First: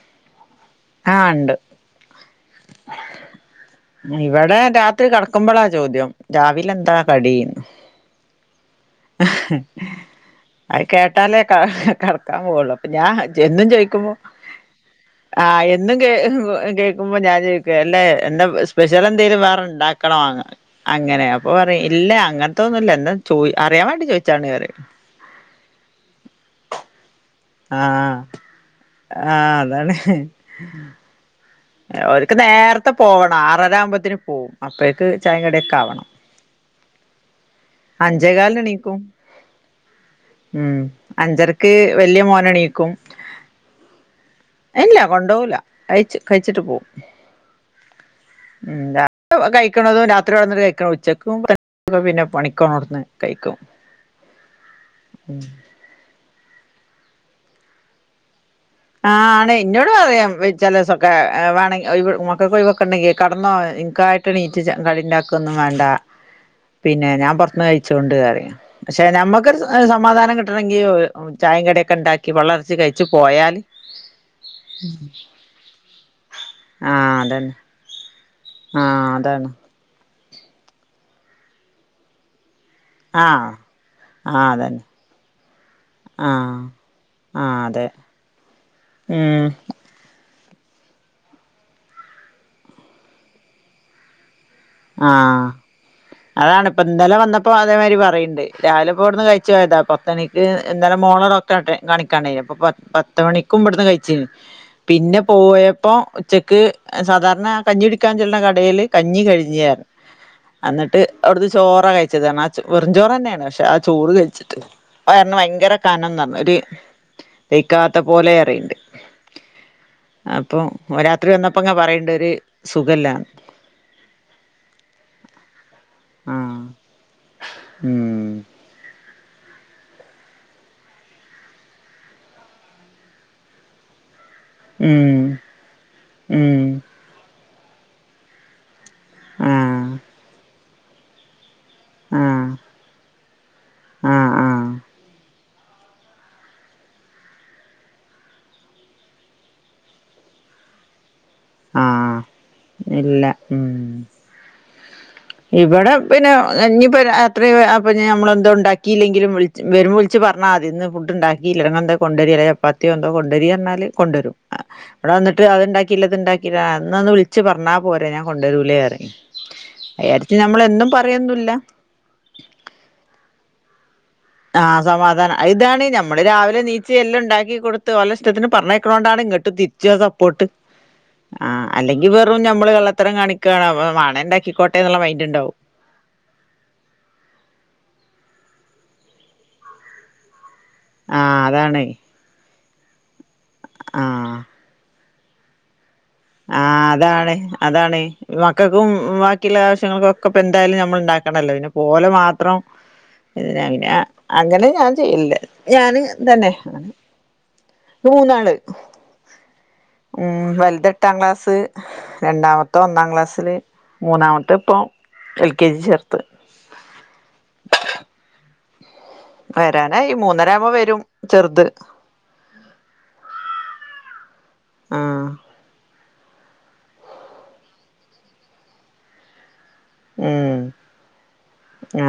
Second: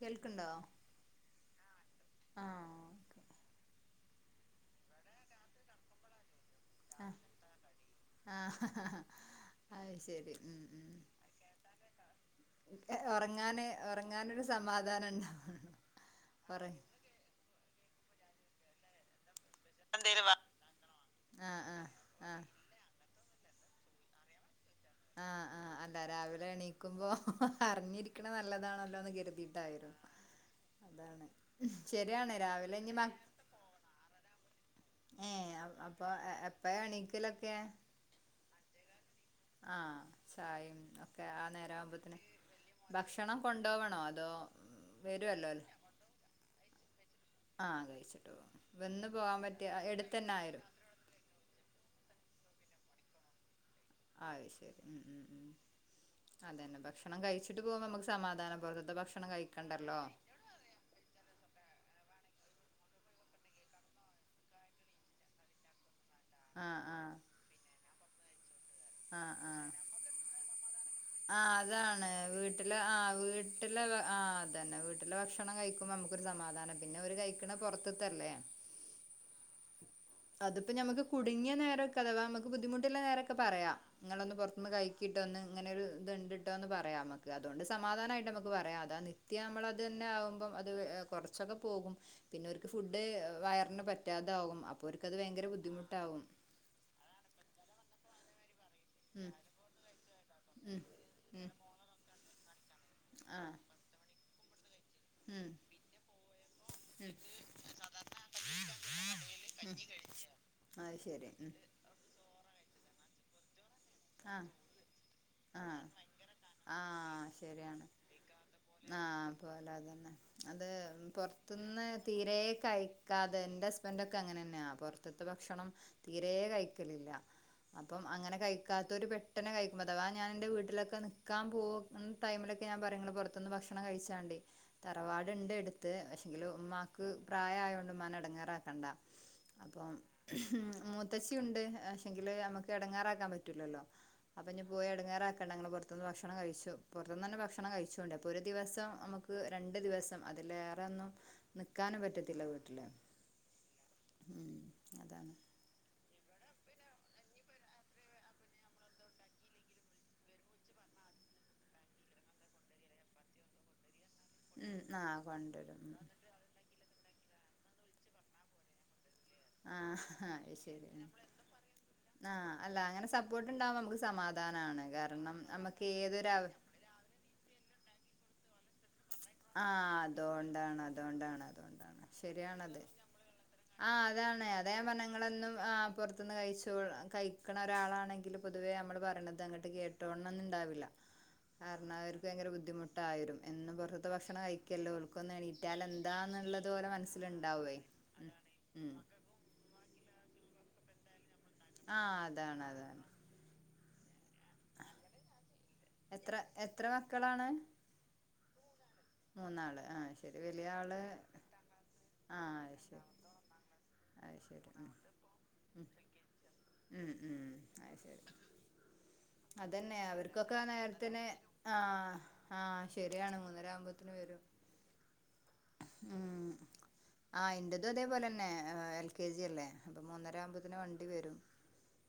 കേൾക്കുണ്ടാ ആ ഉണ്ട് ഓക്കെ ഇവിടെ രാത്രി കടക്കുമ്പോളാ ചോദ്യം രാവില എന്താ കടീന്ന് ആഹ് ആഹ് ഹ്ഹാ അത് ശരി ഉം അത് ഉം കേട്ടാലേ ക കടക്കാൻ പോവുള്ളു അപ്പ ഉറങ്ങാൻ ഉറങ്ങാനൊരു സമാധാനം ഉണ്ടാവു ആ എന്നും കേ കേൾക്കുമ്പോ ഞാൻ ചോയിക്കും അല്ലെ എന്റെ സ്പെഷ്യൽ എന്തേലും വേണ ണ്ടാക്കണോന്ന് അങ്ങനെ അപ്പൊ ആഹ് പറയും ആഹ് ഇല്ല ആഹ് അങ്ങനത്തൊന്നുമില്ല എന്താ ചോയ് അറിയാൻ വേണ്ടി ചോയിച്ചാണ് പറയും ആ അല്ല രാവിലെ എണീക്കുമ്പോ ആഹ് അറിഞ്ഞിരിക്കണ നല്ലതാണല്ലോന്ന് ആഹ് അതാണ് കരുതിയിട്ടായിരുന്നു അതാണ് ശരിയാണ് ഓര്ക്ക് രാവിലെ നേരത്തെ ഇനി മ പോവണം ആറര ആകുമ്പോഴത്തേക്കും പോവും അപ്പഴേക്ക് ചായിം ഏഹ് കടിം ഒക്കെ ആവണം അപ്പൊ എപ്പഴാ എണീക്കലൊക്കെ അഞ്ചേ കാലിനെണീക്കും ആഹ് ചായയും ഒക്കെ ആ നേര അഞ്ചരക്ക് വല്യ ആവുമ്പോത്തേക്ക് മോനെണീക്കും ഭക്ഷണം കൊണ്ടു പോവണോ അതോ ഇല്ല കൊണ്ടുപോവൂല കഴിച്ച് കഴിച്ചിട്ട് പോവും ആഹ കഴി മ് രാത്രി കഴിക്കണതും എടുത്തന്നെ രാത്രി വന്നിട്ട് ആയാലും കഴിക്കണതും ഉച്ചക്കും പിന്നെ പണിക്കോണിടത്തിന്ന് കഴിക്കും അത് ശരി ഉ ഉ ഉ അതന്നെ ഭക്ഷണം കഴിച്ചിട്ട് പോകുമ്പ നമ്മക്ക് സമാധാനം പുറത്തത്തെ ആ ഭക്ഷണം ആണ് ഇന്നോട് കഴിക്കണ്ടല്ലോ പറയും ചെലോസൊക്കെ വേണെങ്കിൽ ഒഴിവുള്ള ഒക്ക കുഴി വെക്കണ്ടെങ്കി കടന്നോ ഇനക്കായിട്ട് എണീച്ച് ഉണ്ടാക്കേന്നും വേണ്ട ആഹ് പിന്നെ ആഹ് ഞാൻ പൊറത്തൂന്ന് കഴിച്ചോണ്ട് പറയും പക്ഷെ ആഹ് ഞമ്മക്കൊരു ആഹ് സ സമാധാനം കിട്ടണെങ്കി ആഹ് ചായേം കടീക്കിണ്ടാക്കി പള്ള നിറച്ച് കഴിച്ച് പോയാല് ആ അതന്നെ വീട്ടിലെ ഭക്ഷണം കഴിക്കുമ്പോൾ നമുക്കൊരു സമാധാനം പിന്നെ അവര് ആഹ് കഴിക്കണ അതന്നെ പുറത്തത്തല്ലേ ആഹ് അതാണ് അതിപ്പോ ഞമ്മക്ക് കുടുങ്ങിയ നേരമൊക്കെ അഥവാ അങ്ങ് ബുദ്ധിമുട്ടുള്ള നേരൊക്കെ ആഹ് പറയാ ഇങ്ങളൊന്ന് ആഹ് പൊറത്തുന്ന് അതന്നെ കഴിക്ക്‌ ട്ടോ ന്ന് ഇങ്ങനെ ഒരു ഇത് ആഹ് ഇണ്ട്ട്ടോന്ന് പറയാ അമ്ക്ക് ആഹ് അതോണ്ട് അതെ സമാധാനായിട്ട് നമുക്ക് പറയാ അതാന്ന് നിത്യാ ഉം ആവുമ്പോൾ അത് തന്നെ ആവുമ്പോ അത് കൊർച്ചൊക്കെ പോകും പിന്നെ ഓര്ക്ക് ഫുഡ് വയറിന് പറ്റാതാവും അപ്പൊ ആ ഓർക്കത് ഭയങ്കര ബുദ്ധിമുട്ടാവും അതാണ് ഇപ്പം ഇന്നലെ വന്നപ്പോ അതേമാതിരി പറയ് രാവിലെപ്പോ ഇവിടുന്ന് ഉം കഴിച്ചു പോയതാ പത്തണിക്ക് ഉം ഇന്നലെ മോളെ ഉം ഡോക്ടറെ ആട്ടെ കാണിക്കാൻ ണ്ടെനു ഇപ്പൊ പത്ത് ആ മണിക്കുമ്പ്ടുന്ന് കയിച്ച് പിന്നെ ഉം പോയപ്പോ ഉച്ചക്ക് ഉം സാധാരണ കഞ്ഞി കുടിക്കാൻ ചെല്ല്ന്ന കടേല് കഞ്ഞി കഴി ഞ്ഞ അത് അന്നിട്ട് ശരി അവുടുന്ന് ഉം ചോറാ കഴിച്ചത് ആ ചോ വെറുംചോറെ ന്നെയാണ് പക്ഷെ ആ ചോറ് ആ കയിച്ചിട്ട് വയറിന് ആ ഭയങ്കര കനം ന്ന് പറഞ്ഞ് ഒര് ആ ദഹിക്കാത്ത പോലെ പറേയ്ണ്ട് ആ പോകാറില്ല അത് രാത്രി വന്നപ്പോ ഇങ്ങനെ പൊറത്ത്ന്ന് പറയണ്ട് ഒരു തീരെ സുഖല്ലാന്ന് കഴിക്കാതെ ന്റെ ഹസ് ഹസ്ബൻഡ് ഒക്കെ അങ്ങനെന്നെയാ പൊറ്ത്ത്ത്തെ ഭക്ഷണം തീരെ ആഹ് കഴിക്കലില്ല അപ്പം ഉം അങ്ങനെ കയി അങ്ങനത്തൊര് പെട്ടെന്ന് കഴിക്കും അഥവാ ഞാൻ എന്റെ വീട്ടിലൊക്കെ നിക്കാൻ പോകുന്ന ടൈമിലൊക്കെ ഞാൻ പറയും ങ്ങള് പുറത്ത്ന്ന് ഭക്ഷണം കഴിച്ചാണ്ടി തറവാട് ഉം ഇണ്ട് അടുത്ത് പക്ഷെങ്കില് ഉം ഉമ്മാക്ക് പ്രായ ആയോണ്ട് ഉമ്മാനെ എടങ്ങാറാക്കണ്ടാ ആഹ് മൂത്തശ്ശിയുണ്ട് പക്ഷെങ്കില് ആഹ് നമക്ക് എടങ്ങാറാക്കാൻ പറ്റോ ആഹ് അപ്പൊ ഇനി ആഹ് പോയി എടങ്ങാറ് ണ്ട പൊറത്തുന്ന് ഭക്ഷണം കഴിച്ചു പൊറത്തുന്നന്നെ ഭക്ഷണം കഴിച്ചോണ്ട് അപ്പൊ ഒരു ദിവസം നമുക്ക് രണ്ടു ദിവസം അതിലേറെ ഒന്നും നിക്കാനും ആഹ് പറ്റത്തില്ല വീട്ടില് ഇല്ല ഉം അതാണ് ഇവിടെ പിന്നെ ഇനി ഇപ്പോ രാത്രി അപ്പം നമ്മളെന്തോ ഉണ്ടാക്കിയില്ലെങ്കിലും വിളിച്ച് വരുമ്പോ വിളിച്ച് പറഞ്ഞാതി ഇന്ന്ഫുഡ്ണ്ടാക്കി ഇല്ല ഇങ്ങള് എന്തേ കൊണ്ടേരി അല്ല ചപ്പാത്തിയോ എന്തോ കൊണ്ടെരി പറഞ്ഞാൽ കൊണ്ടൊരും ഉം ഇവിടെ ആഹ് വന്നട്ട് കൊണ്ടുവരും അത്ഇണ്ടാക്കില്ല ഇത്ണ്ടാക്കി എന്നാ ഒന്ന് വിളിച്ച് പറഞ്ഞാൽ പോരെ ഞാൻ കൊണ്ടൊരൂലെ പറയും അയ്യെയിരത്തി നമ്മള് എന്നും പറയൊന്നുല്ല ആ അല്ല അങ്ങനെ സപ്പോർട്ട് ഉണ്ടാവം നമക്ക് സമാ ആ സമാധാനാ അത് ഇതാണ് ഞമ്മള് അവ രാവിലെ എനീച്ചി എല്ലൊം ഇണ്ടാക്കി കൊടുത്ത് ഓലെ ഇഷ്ടത്തിന് പറഞ്ഞാ ക്കൊന്നോണ്ടാണ് ഇങ്ങട്ട് തിരിച്ച് ആഹ് ആ സപ്പോർട്ട് അതുകൊണ്ടാണ് അതുകൊണ്ടാണ് ആ അതുകൊണ്ടാണ് അല്ലെങ്കി വെറും ഞമ്മള് കള്ളത്തരം കാണിക്കാണപ്പം ആ അതാണ് അതാ ഞാൻ പറഞ്ഞേ ഇങ്ങളൊന്ന് ആ പൊർത്തുന്ന് കഴിച്ചാ കഴിക്കണ ഒരാളാണ് എങ്കിലും പൊതുവേ അമ്മള് പറയിണത് അങ്ങട്ട് കേട്ടോണംന്ന് ഇണ്ടാവില്ല ആഹ് അതാണ് കാരണം അവർക്ക് ഭയങ്കര ബുദ്ധിമുട്ടായിടും എന്നും പൊറത്ത്ത്തെ ഭക്ഷണം കഴിക്കല്ലോ ഓൾക്കൊന്ന് എണീറ്റാൽ എ ആ അതാണ് അതാണ് ഉം മക്കക്കും ഉം ബാക്കിയുള്ള ആവശ്യങ്ങൾക്കൊക്കെ എന്തായാലും നമ്മള് ഇണ്ടാക്കണല്ലോ പിന്നെ ഓലെ ആഹ് മാത്രം അതാണ് അതാണ് അങ്ങനെ ഞാൻ ചെയ്യില്ല ഞാന് എത്ര ഇങ്ങതന്നെ എത്ര മക്കളാണ് മൂന്നാള് മൂന്നാള് ആഹ് ഉം ശരി വലിയ വൽത് ആള് എട്ടാം ക്ലാസ് ആഹ് അത് രണ്ടാമത്തോൻ ശരി ഒന്നാക്ലാസ്സില് അത് മൂന്നാമത്തെ ശരി ഇപ്പൊ ഉം എൽ കെ ജി ചേർത്ത് ഉം ഉം അതന്നെ വരാനായി മൂന്നര അവർക്കൊക്കെ ആവുമ്പോ വരും നേരത്തിന് ചെറുത് ആ ആ ശരിയാണ് മൂന്നര ആവുമ്പോ ആ ആ ന്റെതും ഇതേപോലെന്നെ എൽ കെ ജി അല്ലേ അപ്പൊ മൂന്നര ഉം ആവുമ്പോത്തിന് വണ്ടി വരും ആ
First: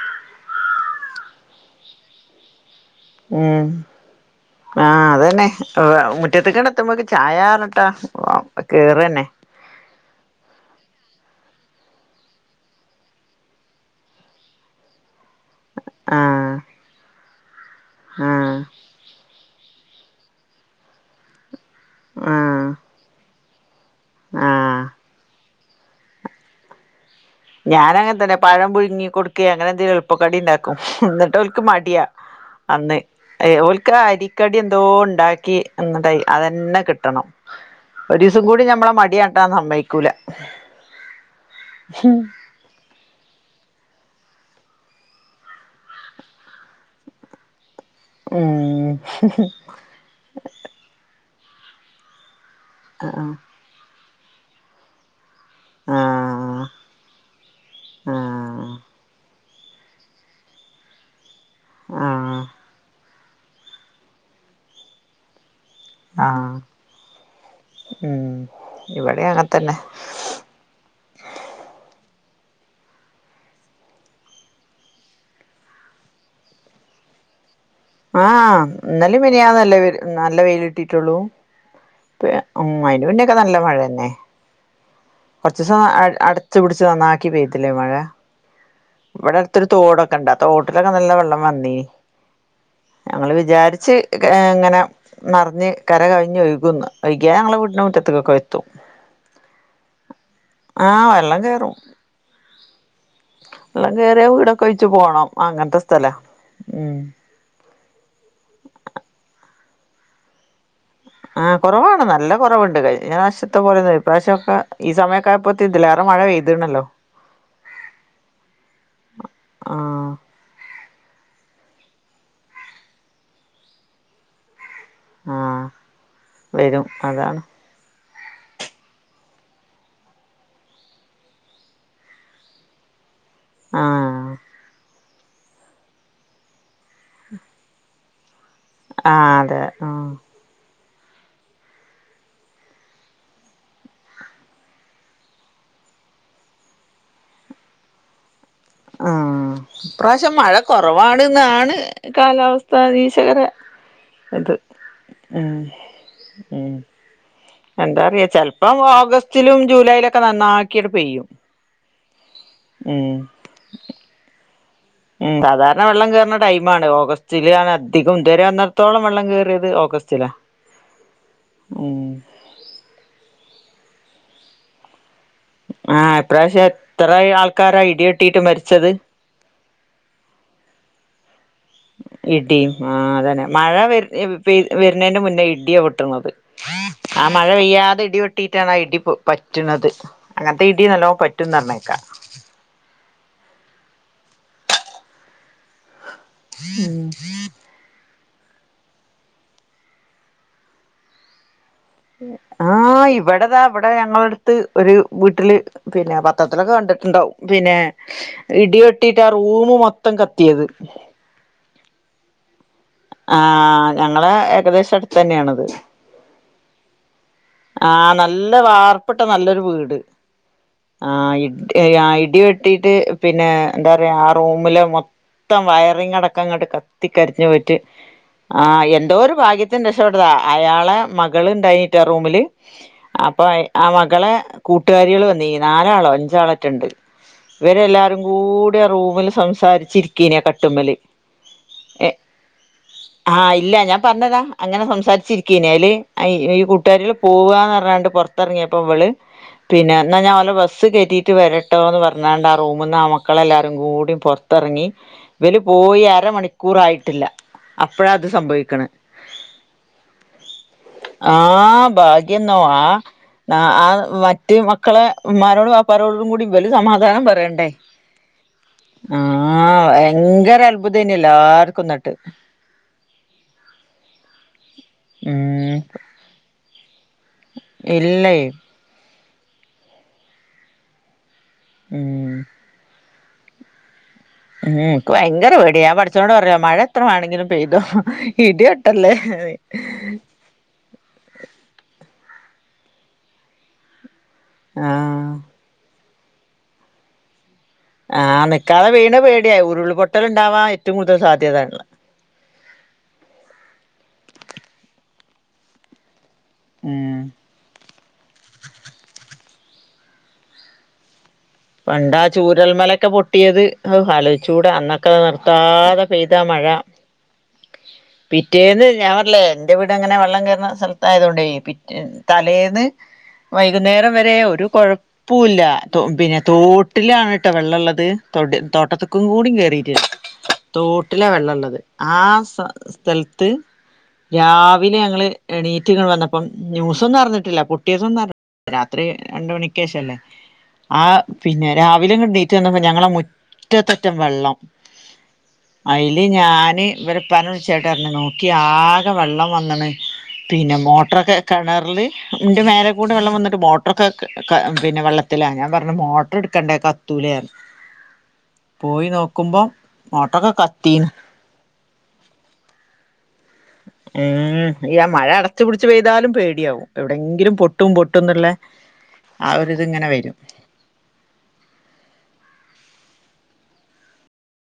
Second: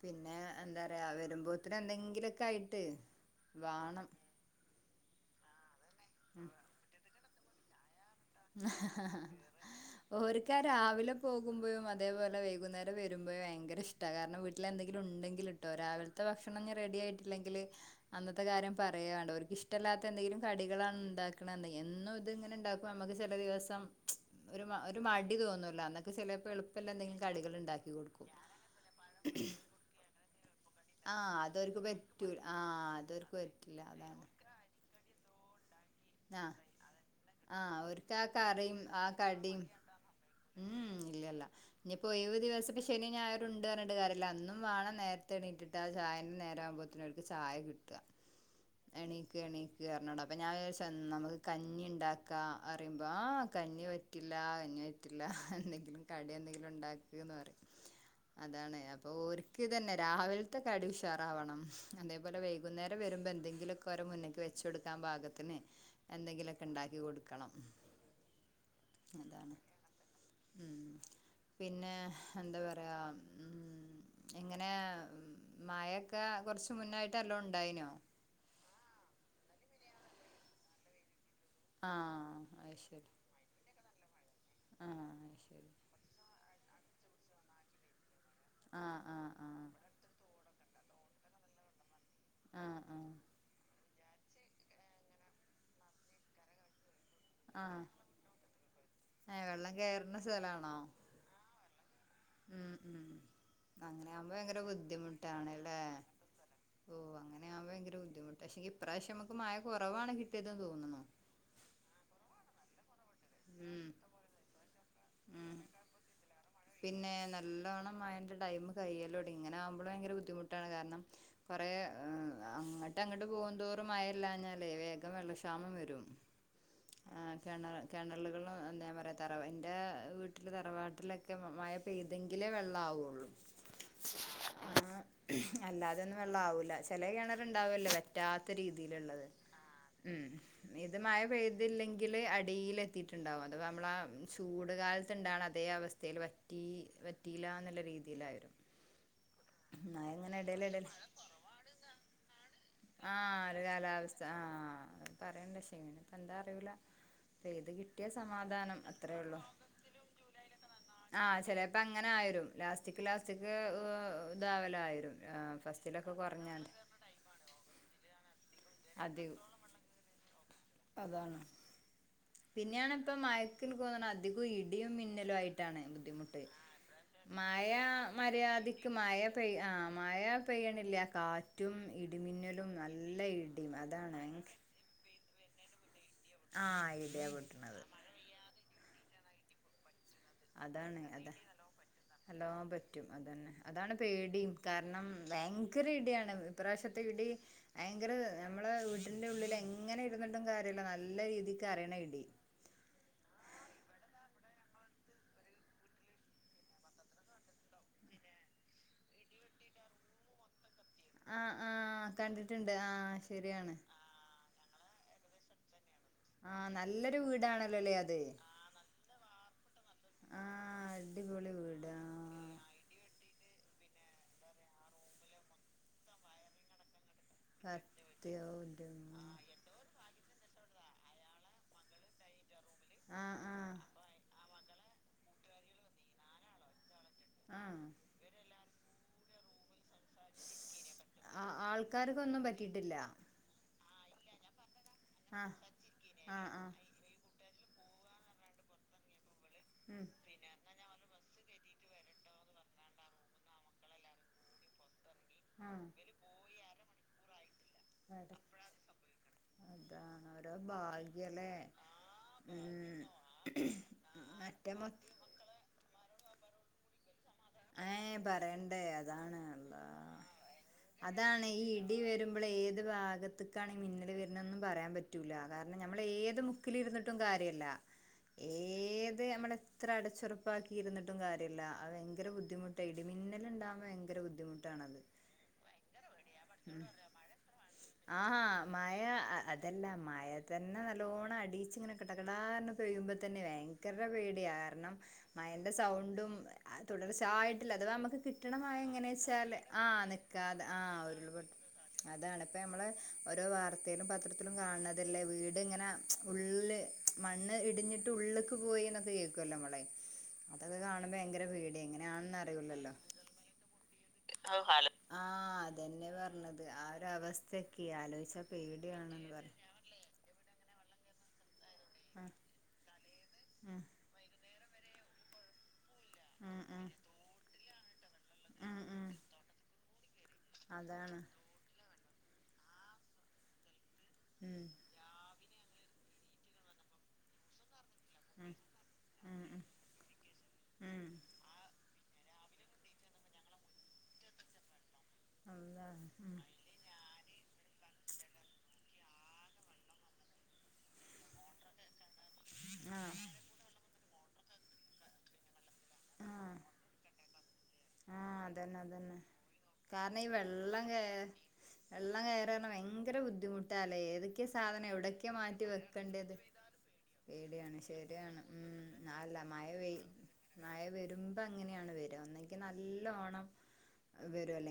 പിന്നേ എന്താപറയാ വരുമ്പോത്തിന് എന്തെങ്കിലൊക്കെ ക ഉം ഹാ അതന്നെ മുറ്റത്തക്ക്‌ അങ്ങ് എത്തുമ്പോക്കും ചായാറന്നിട്ടാ ഓര്ക്കാ രാവിലെ പോകുമ്പെഴും അതേ പോലെ വെകുന്നേരം വരുമ്പെഴും ഭയങ്കര ഇഷ്ടാ കാരണം വീട്ടിലെന്തെങ്കിലും ഉണ്ടെ ട്ടോ രാവിൽത്തെ ആഹ് ഭക്ഷണം ങ്ങീ റെഡി ആയിട്ടില്ലെങ്കിൽ അന്നത്തെ ആഹ് കാര്യം പറയാണ്ടോ ഓർക്ക് ഇഷ് ഇഷ്ടല്ലാത്ത എന്തെങ്കിലും കടികളാണ് ഉണ്ടാക്കണന്നെങ്കിൽ എന്നും ഇത് ഇങ്ങനെ ആഹ് ഇണ്ടാക്കും അമ്മക്ക് ചെല ദിവസം ഒരു ആഹ് ഒരു മടി തോന്നൂല അന്നൊക്കെ ചെലപ്പോ എളുപ്പല്ലെ എന്തേലും ഞാൻ അങ്ങനെ തന്നെയാ പഴം പുഴുങ്ങി കൊടുക്കെ അങ്ങനെന്തെലും എളുപ്പ കടി ഇണ്ടാ ക്കും എന്നിട്ട് ആഹ് ഓൽക്ക് അതോര്ക്ക് മടിയാ പറ്റൂല ആഹ് അന്ന് അതോര്ക്ക് പറ്റില്ല ഓൽക്ക് അതാണ് അരിക്കടിന്തോ ണ്ടാക്കി. എന്നട്ടായി ആഹ് അതന്നെ കിട്ടണം ആഹ് ഓര്ക്ക് ഒരു ആ ദിവസം കൂടി കറിയും നമ്മളെ ആ മടിയാട്ടാൻ കടിയും സമ്മയിക്കൂല. ഇല്ലല്ല ഞ്ഞിപ്പോ ഒഴ്വ്ദിവസം ശനിം ഞായറുണ്ട് റഞ്ഞിട്ട് കാര്യല്ല അന്നും വാണം നേത്തെണീറ്റിട്ട് ആ ചായേ നേരാ വുമ്പോത്തേന് അവർക്ക് ചായ കിട്ട ഉം എണീക്ക് എണീക്ക് എറഞ്ഞട അപ്പൊ ഞാൻ ജാചു നമുക്ക് കഞ്ഞി ഉണ്ടാക്കാ. അറിയുമ്പോ ആ ആഹ് കഞ്ഞി പറ്റില്ല കഞ്ഞി പറ്റില്ല എന്തെങ്കിലും കടി ആഹ് യെന്തെങ്കിലും ഉണ്ടാക്ക്ന്ന് റിം. ആഹ് അതാണ് അപ്പൊ ഓര് ഇതന്നെ രാവിലത്തെ കടി ഉഷാറാവണം. അതേപോലെ ആഹ് വൈകുന്നേരം വരുമ്പ എ എന്തെങ്കിലൊക്കെ ഓരെ മുന്നിക്ക് വെച്ചൊടുക്കാൻ പാകത്തിന് ആഹ് എന്തെങ്കിലുക്കെ ണ്ടാക്കി കൊട്ക്കണം. ഉം ഇവിടെ അതാണ് അങ്ങൻതന്നെ ഉം പിന്നെ? ന്താ പറയാ ഉം ഇങ്ങനെ മയൊക്കെ കുറച്ച് മുന്നായിട്ടെല്ലാം ണ്ടായിനൊ? ആ ഇന്നലെ മിഞ്ഞാന്നല്ലേ നല്ല വെയിലിട്ടിട്ടൊള്ളൂ? ആഹ് ഉം അത് അയിന് ശരി മുനെനക്കെ നല്ല മഴന്നെ. ആഹ് അത് ശരി കൊടച്ചൂ അടച്ച് പിടി ചൊ ന്നാക്കി പെയ്ത്തില്ലേ മഴ. ആഹ് ആഹ് വിടെടുത്തൊരു ആഹ് തോടൊക്കെണ്ട് ആ തോ ട്ടിലൊക്കെ നല്ല വെള്ളം വന്നിനീ. ആഹ് ആഹ് ഞങ്ങള് വിചാരിച്ച് ഇങ്ങനെ നെറഞ്ഞ് കരകവിഞ്ഞൊഴുകുന്നു. വയ്ക്യാ ഞങ്ങളെ വീടിൻ ആഹ് മുറ്റത്തേക്കൊക്കെ എത്തും. ഏഹ് വെള്ളം കേറുന്ന സ്ഥലാണോ ആഹ് വെള്ളം കേറും. ഉം ഉം വെള്ളം അങ്ങനെ കേറിയാ ആകുമ്പോ ഭയങ്കര വീടൊക്കൊഴിച്ച് പോണം അങ്ങൻത്തെ സ്ഥലാ. ഓ ഉം അങ്ങനാവുമ്പൊ ഭയങ്കര ബുദ്ധിമുട്ടാ. പക്ഷെ ഇപ്രാവശ്യ നമുക്ക് മഴ കുറവാണ് കിട്ടിയത് ത്തോന്നുണു ആ കുറവാണ് നല്ല കുറവ്ണ്ട് കഴിഞ്ഞ പ്രാശ്യത്തെ ഉം പോലെന്നൊല്ല ഇപ്രാവശ്യക്കെ ഈ സമയക്കായപോത്തിനി തിലേറെ മഴ പെയ്ത്. പിന്നേ നല്ലോണം മയന്റെ ടൈമ് കെയ്യൊലൊടങ്ങി. ഇങ്ങനാകുമ്പോ ആഹ് ഭയങ്കര ബുദ്ധിമുട്ടാണ്. കാരണം കൊറെ അ അങ്ങട്ട് അങ്ങട്ട് പോക്ന്തോറും മയല്ലാഞ്ഞ ല്ലെ വേഗം വെള്ള ആഹ് ക്ഷാമം വരും. വരും ആ അതാണ് കിണ കെണലുകളും എന്താ പറയാ തറവാ എൻ്റെ വീട്ടിൽ തറവാട്ടിലൊക്കെ ക്കെ മയ പെയ്തെങ്കിലേ വൊള്ളാവൊള്ളൂ. ആഹ് അല്ലാതൊന്നും വെള്ളാവൂല. ചെല കെണറ്ണ്ടാവല്ലോ വറ്റാത്ത രീതിയിലുള്ളത് ആഹ് ആ അതെ ആഹ് ഉം ഇത് മഴ പെയ്തില്ലെങ്കില് അടീലെത്തിയിട്ടുണ്ടാവും. അത് നമ്മളെ ചൂട് കാലത്ത്ണ്ടാവ്ണ അതേ അവസ് വറ്റീ വറ്റീലാന്ന്ള്ള രീതിയിലായിരുന്നു. ആ അ പ്രാവ്ശ്യം മഴ ഇടേല് കുറവാണ്ന്നാണ് കാലാവസ്ഥ ആഹ് നിരീക്ഷകരെ ഒരു കാലാവസ്ഥ ത് ആഹ് പറയണ്ട ഉം പക്ഷേ ഇനിപ്പ എന്താ അറിയൂല ഉം പെയ്ത് കിട്ടിയ എന്താറിയോ ചെലപ്പം സമാധാനം ഓഗസ്റ്റിലും ജൂലൈയിലൊക്കെ നന്നായി ആ ചെലേപ്പൊ അങ്ങനെ ആയുരും ലാസ്റ്റിക് ഉം ലാസ്റ്റിക് ഊ താവ ഉം സാധാരണ വെള്ളംകേറ്ണ ടൈമാണ് ഓഗസ്റ്റിലാണ് അധികും ദരെ വന്നട്ത്തോളം വെള്ളം അധികം കേറിയത് ഓഗസ്റ്റിലാ. അതാണ്. ഉം പിന്നെയാണ് പ്പ മയക്ക്ൻക്കോന്ന്ണ് അധികും ഇടിയും മിന്ന മന്നലായിട്ടാണ് ആഹ് ബുദ്ധിമുട്ട്. ഇപ്രാവശ്യം എത്ര ആൾക്കാരാ മയാ ഇടിവെട്ടിയിട്ട് മര്യാദക്ക് മരിച്ചത് മയ പെയ് ആ മയാ പെയ്യ്ണില്ല കാ ഇടിയും ആ അതന്നെ. മഴ ഇടിയും വെ അതാണ് ഭയങ്ക പെയ് വെരുണേന്റെ മുന്നേ ഇടിയാ പൊ ട്ടുണത്. ആ ആ ഇടിയാ മഴ പൊട്ടണത് പെയ്യാതെ ഇടി വെട്ടിട്ടാണ് ആ ഇടി പറ്റ്ണത്. അതാണ് അല എല്ലാം പറ്റും അതന്നെ. അതാണ് പേടിം കാരണം ഭയങ്കര ഇട്യണ് വിപ്രാവശ്യത്തെ ഇടി ഭയങ്കര നമ്മളെ വീട്ടിന്റെ ഉള്ളില് എങ്ങനെ ഇടുന്നിട്ടും കാര്യല്ല നല്ല ഇടി അറിയണ ആ ഇവടതാ വ്ടെ ഞങ്ങളടുത്ത് ഒരു വീട്ടില് പിന്നെ പത്രത്തിലൊക്കെ കണ്ടിട്ടുണ്ടാവും പിന്നെ ഇ ഇടി വെട്ടിട്ട് ആ റൂമ് മൊത്തം കത്തിയത് ആ ആ കണ്ടിട്ടുണ്ട് ആ ഞങ്ങള ഏകദേശം അടുത്ത് തന്നെയാണത് ആ നല്ലൊരു വീടാണല്ലോല്ലേ ആ അത് നല്ല വാർപ്പിട്ട നല്ലൊരു വീട് ആഹ് ആ അടിപൊളി വീടാ ഇടി വെട്ടിട്ട് പിന്നെ എന്താ പറയാ ആ റൂമില് മൊത്തം വയറിംഗ് അടക്കം അങ്ങോട്ട് കത്തിക്കരിഞ്ഞ് ആ സത്യവുന്റെമ്മ എന്തോ ഒരു ഭാഗ്യത്തിന് രക്ഷപ്പെടതാ അയാളെ മകള് ഉണ്ടായിട്ടാ റൂമില് ആഹ് അപ്പൊ ആഹ് ആ മകളെ കൂട്ടുകാരികൾ വന്നീന് നാലാളോ അഞ്ചാളാ മറ്റുണ്ട് ഇവരെ ആഹ് എല്ലാരും കൂടി റൂമിൽ സംസാരിച്ചു ച്ചിരിക്കുരുന്നു ആ കട്ടുമ്മേല് ഏ കേട്ടില്ല ആഹ് ഇല്ല ഞാൻ പറഞ്ഞതാ അങ്ങനെ സംസാരിച്ചിരിക്കനാല് ആഹ് ഈ ആഹ് കൂട്ടുകാരികൾ പോവന്ന് പറഞ്ഞ് ങ്ങാണ്ട് പുറത്തിറങ്ങിയപ്പോ ഇവള് പിന്നെ ഉം എന്നാ ഞാൻ ഓലെ ബസ്സ് കയറ്റിയിട്ട് റ്റിയിട്ട് വരട്ടോ എന്ന് പറഞ്ഞാണ്ട് ആ റൂമിൽ നിന്ന് ആ മക്കളെല്ലാവരും കൂടി പുറത്തിറങ്ങി ഇവല് ആഹ് പോയി അരമണിക്കൂർ ആയിട്ടില്ല അപ്പഴാ ഇത് അതെ സംഭവിക്കണെ അതാണ് ഓരോ ആ ഭാഗ്യല്ലേ ഭാഗ്യന്നോ ആ ഉം ആ വ മറ്റ് മറ്റേ മൊ മക്കളെ ഉമ്മാനോടും ബാപ്പാരോടും കൂടി ഇവര് സമാധാനം പറയണ്ടേ പറയണ്ടേ ഏഹ് പറയണ്ടേ ആ അതാണ് അള്ളാ ഭയങ്കര അത്ഭുതാരുന്നെ എല്ലാർക്കും വരുമ്പോളെ ഏത് ഭാഗത്തക്കാണ് ഈ മിന്നല് വരണെന്ന് പറയാൻ പറ്റൂല്യ ഉം കാരണം നമ്മൾ ഏത് മുക്കില് ഇരുന്നിട്ടും കാര്യല്ല ഇല്ലേ ഏ അത് നമ്മളെ എത്ര അടച്ചുറപ്പാക്കിയിരുന്നട്ടും കാര്യമില്ല ഭയങ്ക ഉം ബുദ്ധിമുട്ടായി ഇടിമിന്നലുണ്ടാകുമ്പ ഉം എനിക്ക് ഭയങ്കര പേടിയ ഞാൻ പഠച്ചോനോട് പറയും മഴ എത്രമാണെങ്കിലും പെയ്തോ ആഹാ ഇടി മഴ വെട്ടല്ലേ അതല്ല മഴ തന്നെ നല്ലോണ്ണം അടിയിച്ച് ഇങ്ങനെ കട്കടാറാന്ന് പെയ്യുമ്പോ തന്നെ ഭയങ്കര പേടിയ കാരണം ആഹ് മഴന്റെ സൗണ്ടും തുടർച്ചയായിട്ട് അല്ല അത് നമുക്ക് ആഹ് കിട്ടണ മഴ നിക്കാതെ എങ്ങനെ പെയ്യ്ണ വെച്ചാല് പേടിയായി ആ ഉരുൾപൊട്ടൽ ഉണ്ടാവാൻ നിക്കാതെ ആ ഏറ്റവും കൂടുതൽ ഉരുൾപൊട്ടൽ സാധ്യതള്ള അതാണ് ഇപ്പ നമ്മള് ഓരോ വാർത്തയിലും പത്രത്തിലും കാണണതല്ലേ വീട് ഇങ്ങനെ ഉള്ളില് ഉം മണ്ണ് ഇടിഞ്ഞിട്ട് ഉള്ളിക്ക് പോയിനൊക്കെ കേൾക്കല്ലോ നമ്മള് അതൊക്കെ കാണുമ്പോ പേടിയാ പണ്ട് ആ എങ്ങനെയാണെന്ന് അറിയൂല്ലല്ലോ ചൂരൽമലൊക്കെ പൊട്ടിയത് ഹെ ആലോചിച്ചൂട അന്നൊക്കെ നിർത്താതെ പെയ്താ അത് ആ ഒരു അവസ്ഥ പിറ്റേന്ന് ഞാൻ പറഞ്ഞല്ലേ എന്റെ വീടങ്ങനെ വെള്ളം കയറുന്ന സ്ഥലത്ത ആയത് കൊണ്ടേ ഉം തലേന്ന് ഉം വൈകുന്നേരം വരെ ഒരു കുഴപ്പല്ല പിന്നെ ഉം ഉം തോട്ടിലാണ് കേട്ടോ വെള്ളമുള്ളത് തൊ ഉം ഉം തോട്ടത്തേക്കും കൂടിയും കേയറിട്ടാണ് അതാണ് തോട്ടിലാ വെള്ളമുള്ളത് ആ സ് സ്ഥലത്ത് ഉം രാവിലെ ഞങ്ങള് എണീ റ്റിങ്ങ് വന്നപ്പം ന്യൂസന്നും അഞ്ഞിട്ടില്ല പിറ്റേസം ഒന്നും ഉം രാത്രി ഉം രണ്ട് ഉം മണിക്ക് ശേഷംല്ലേ ആ ഉം പിന്നെ രാവിലെ ഇങ്ങട് എണീറ്റ് വന്നപ്പം ഞങ്ങളുടെ മുറ്റത്തറ്റം വെള്ളം അതാണ് അയില് ഉം ഞാന് ഇവരടെ ഉപ്പാനെ വിളി ചേട്ടാനോക്കി ആകെ വെള്ളം വന്നണ് പിന്നെ മോട്ടറെക്കെ കിണറിൽ ന്റെ മേലെ കൂടെ ആഹ് വെള്ളം വന്നിട്ട് മോട്ടറോക്കെ പിന്നെ വെള്ളത്തിലാ ഞാൻ പറഞ്ഞു ആഹ് എടുക്കണ്ടേ കത്തൂല പറഞ്ഞു ആഹ് അതന്നെ പോയി അതന്നെ നോക്കുമ്പോ കാരണം ഈ വെള്ളം ക വെള്ളം കയറന്ന ഭയങ്കര ബുദ്ധിമുട്ട് ഉം ഈ ആ മഴ അടച്ചു പിടിച്ച് പെയ്താലും വെക്കണ്ടത് പേടിയാവും എവിടെങ്കിലും പൊട്ടും പൊട്ടുന്നല്ലേ ഉആല്ല മഴ മഴ വരുമ്പോ അങ്ങനെയാണ് വരുക ഒന്ന് നല്ല ഓണം വരും അല്ലെ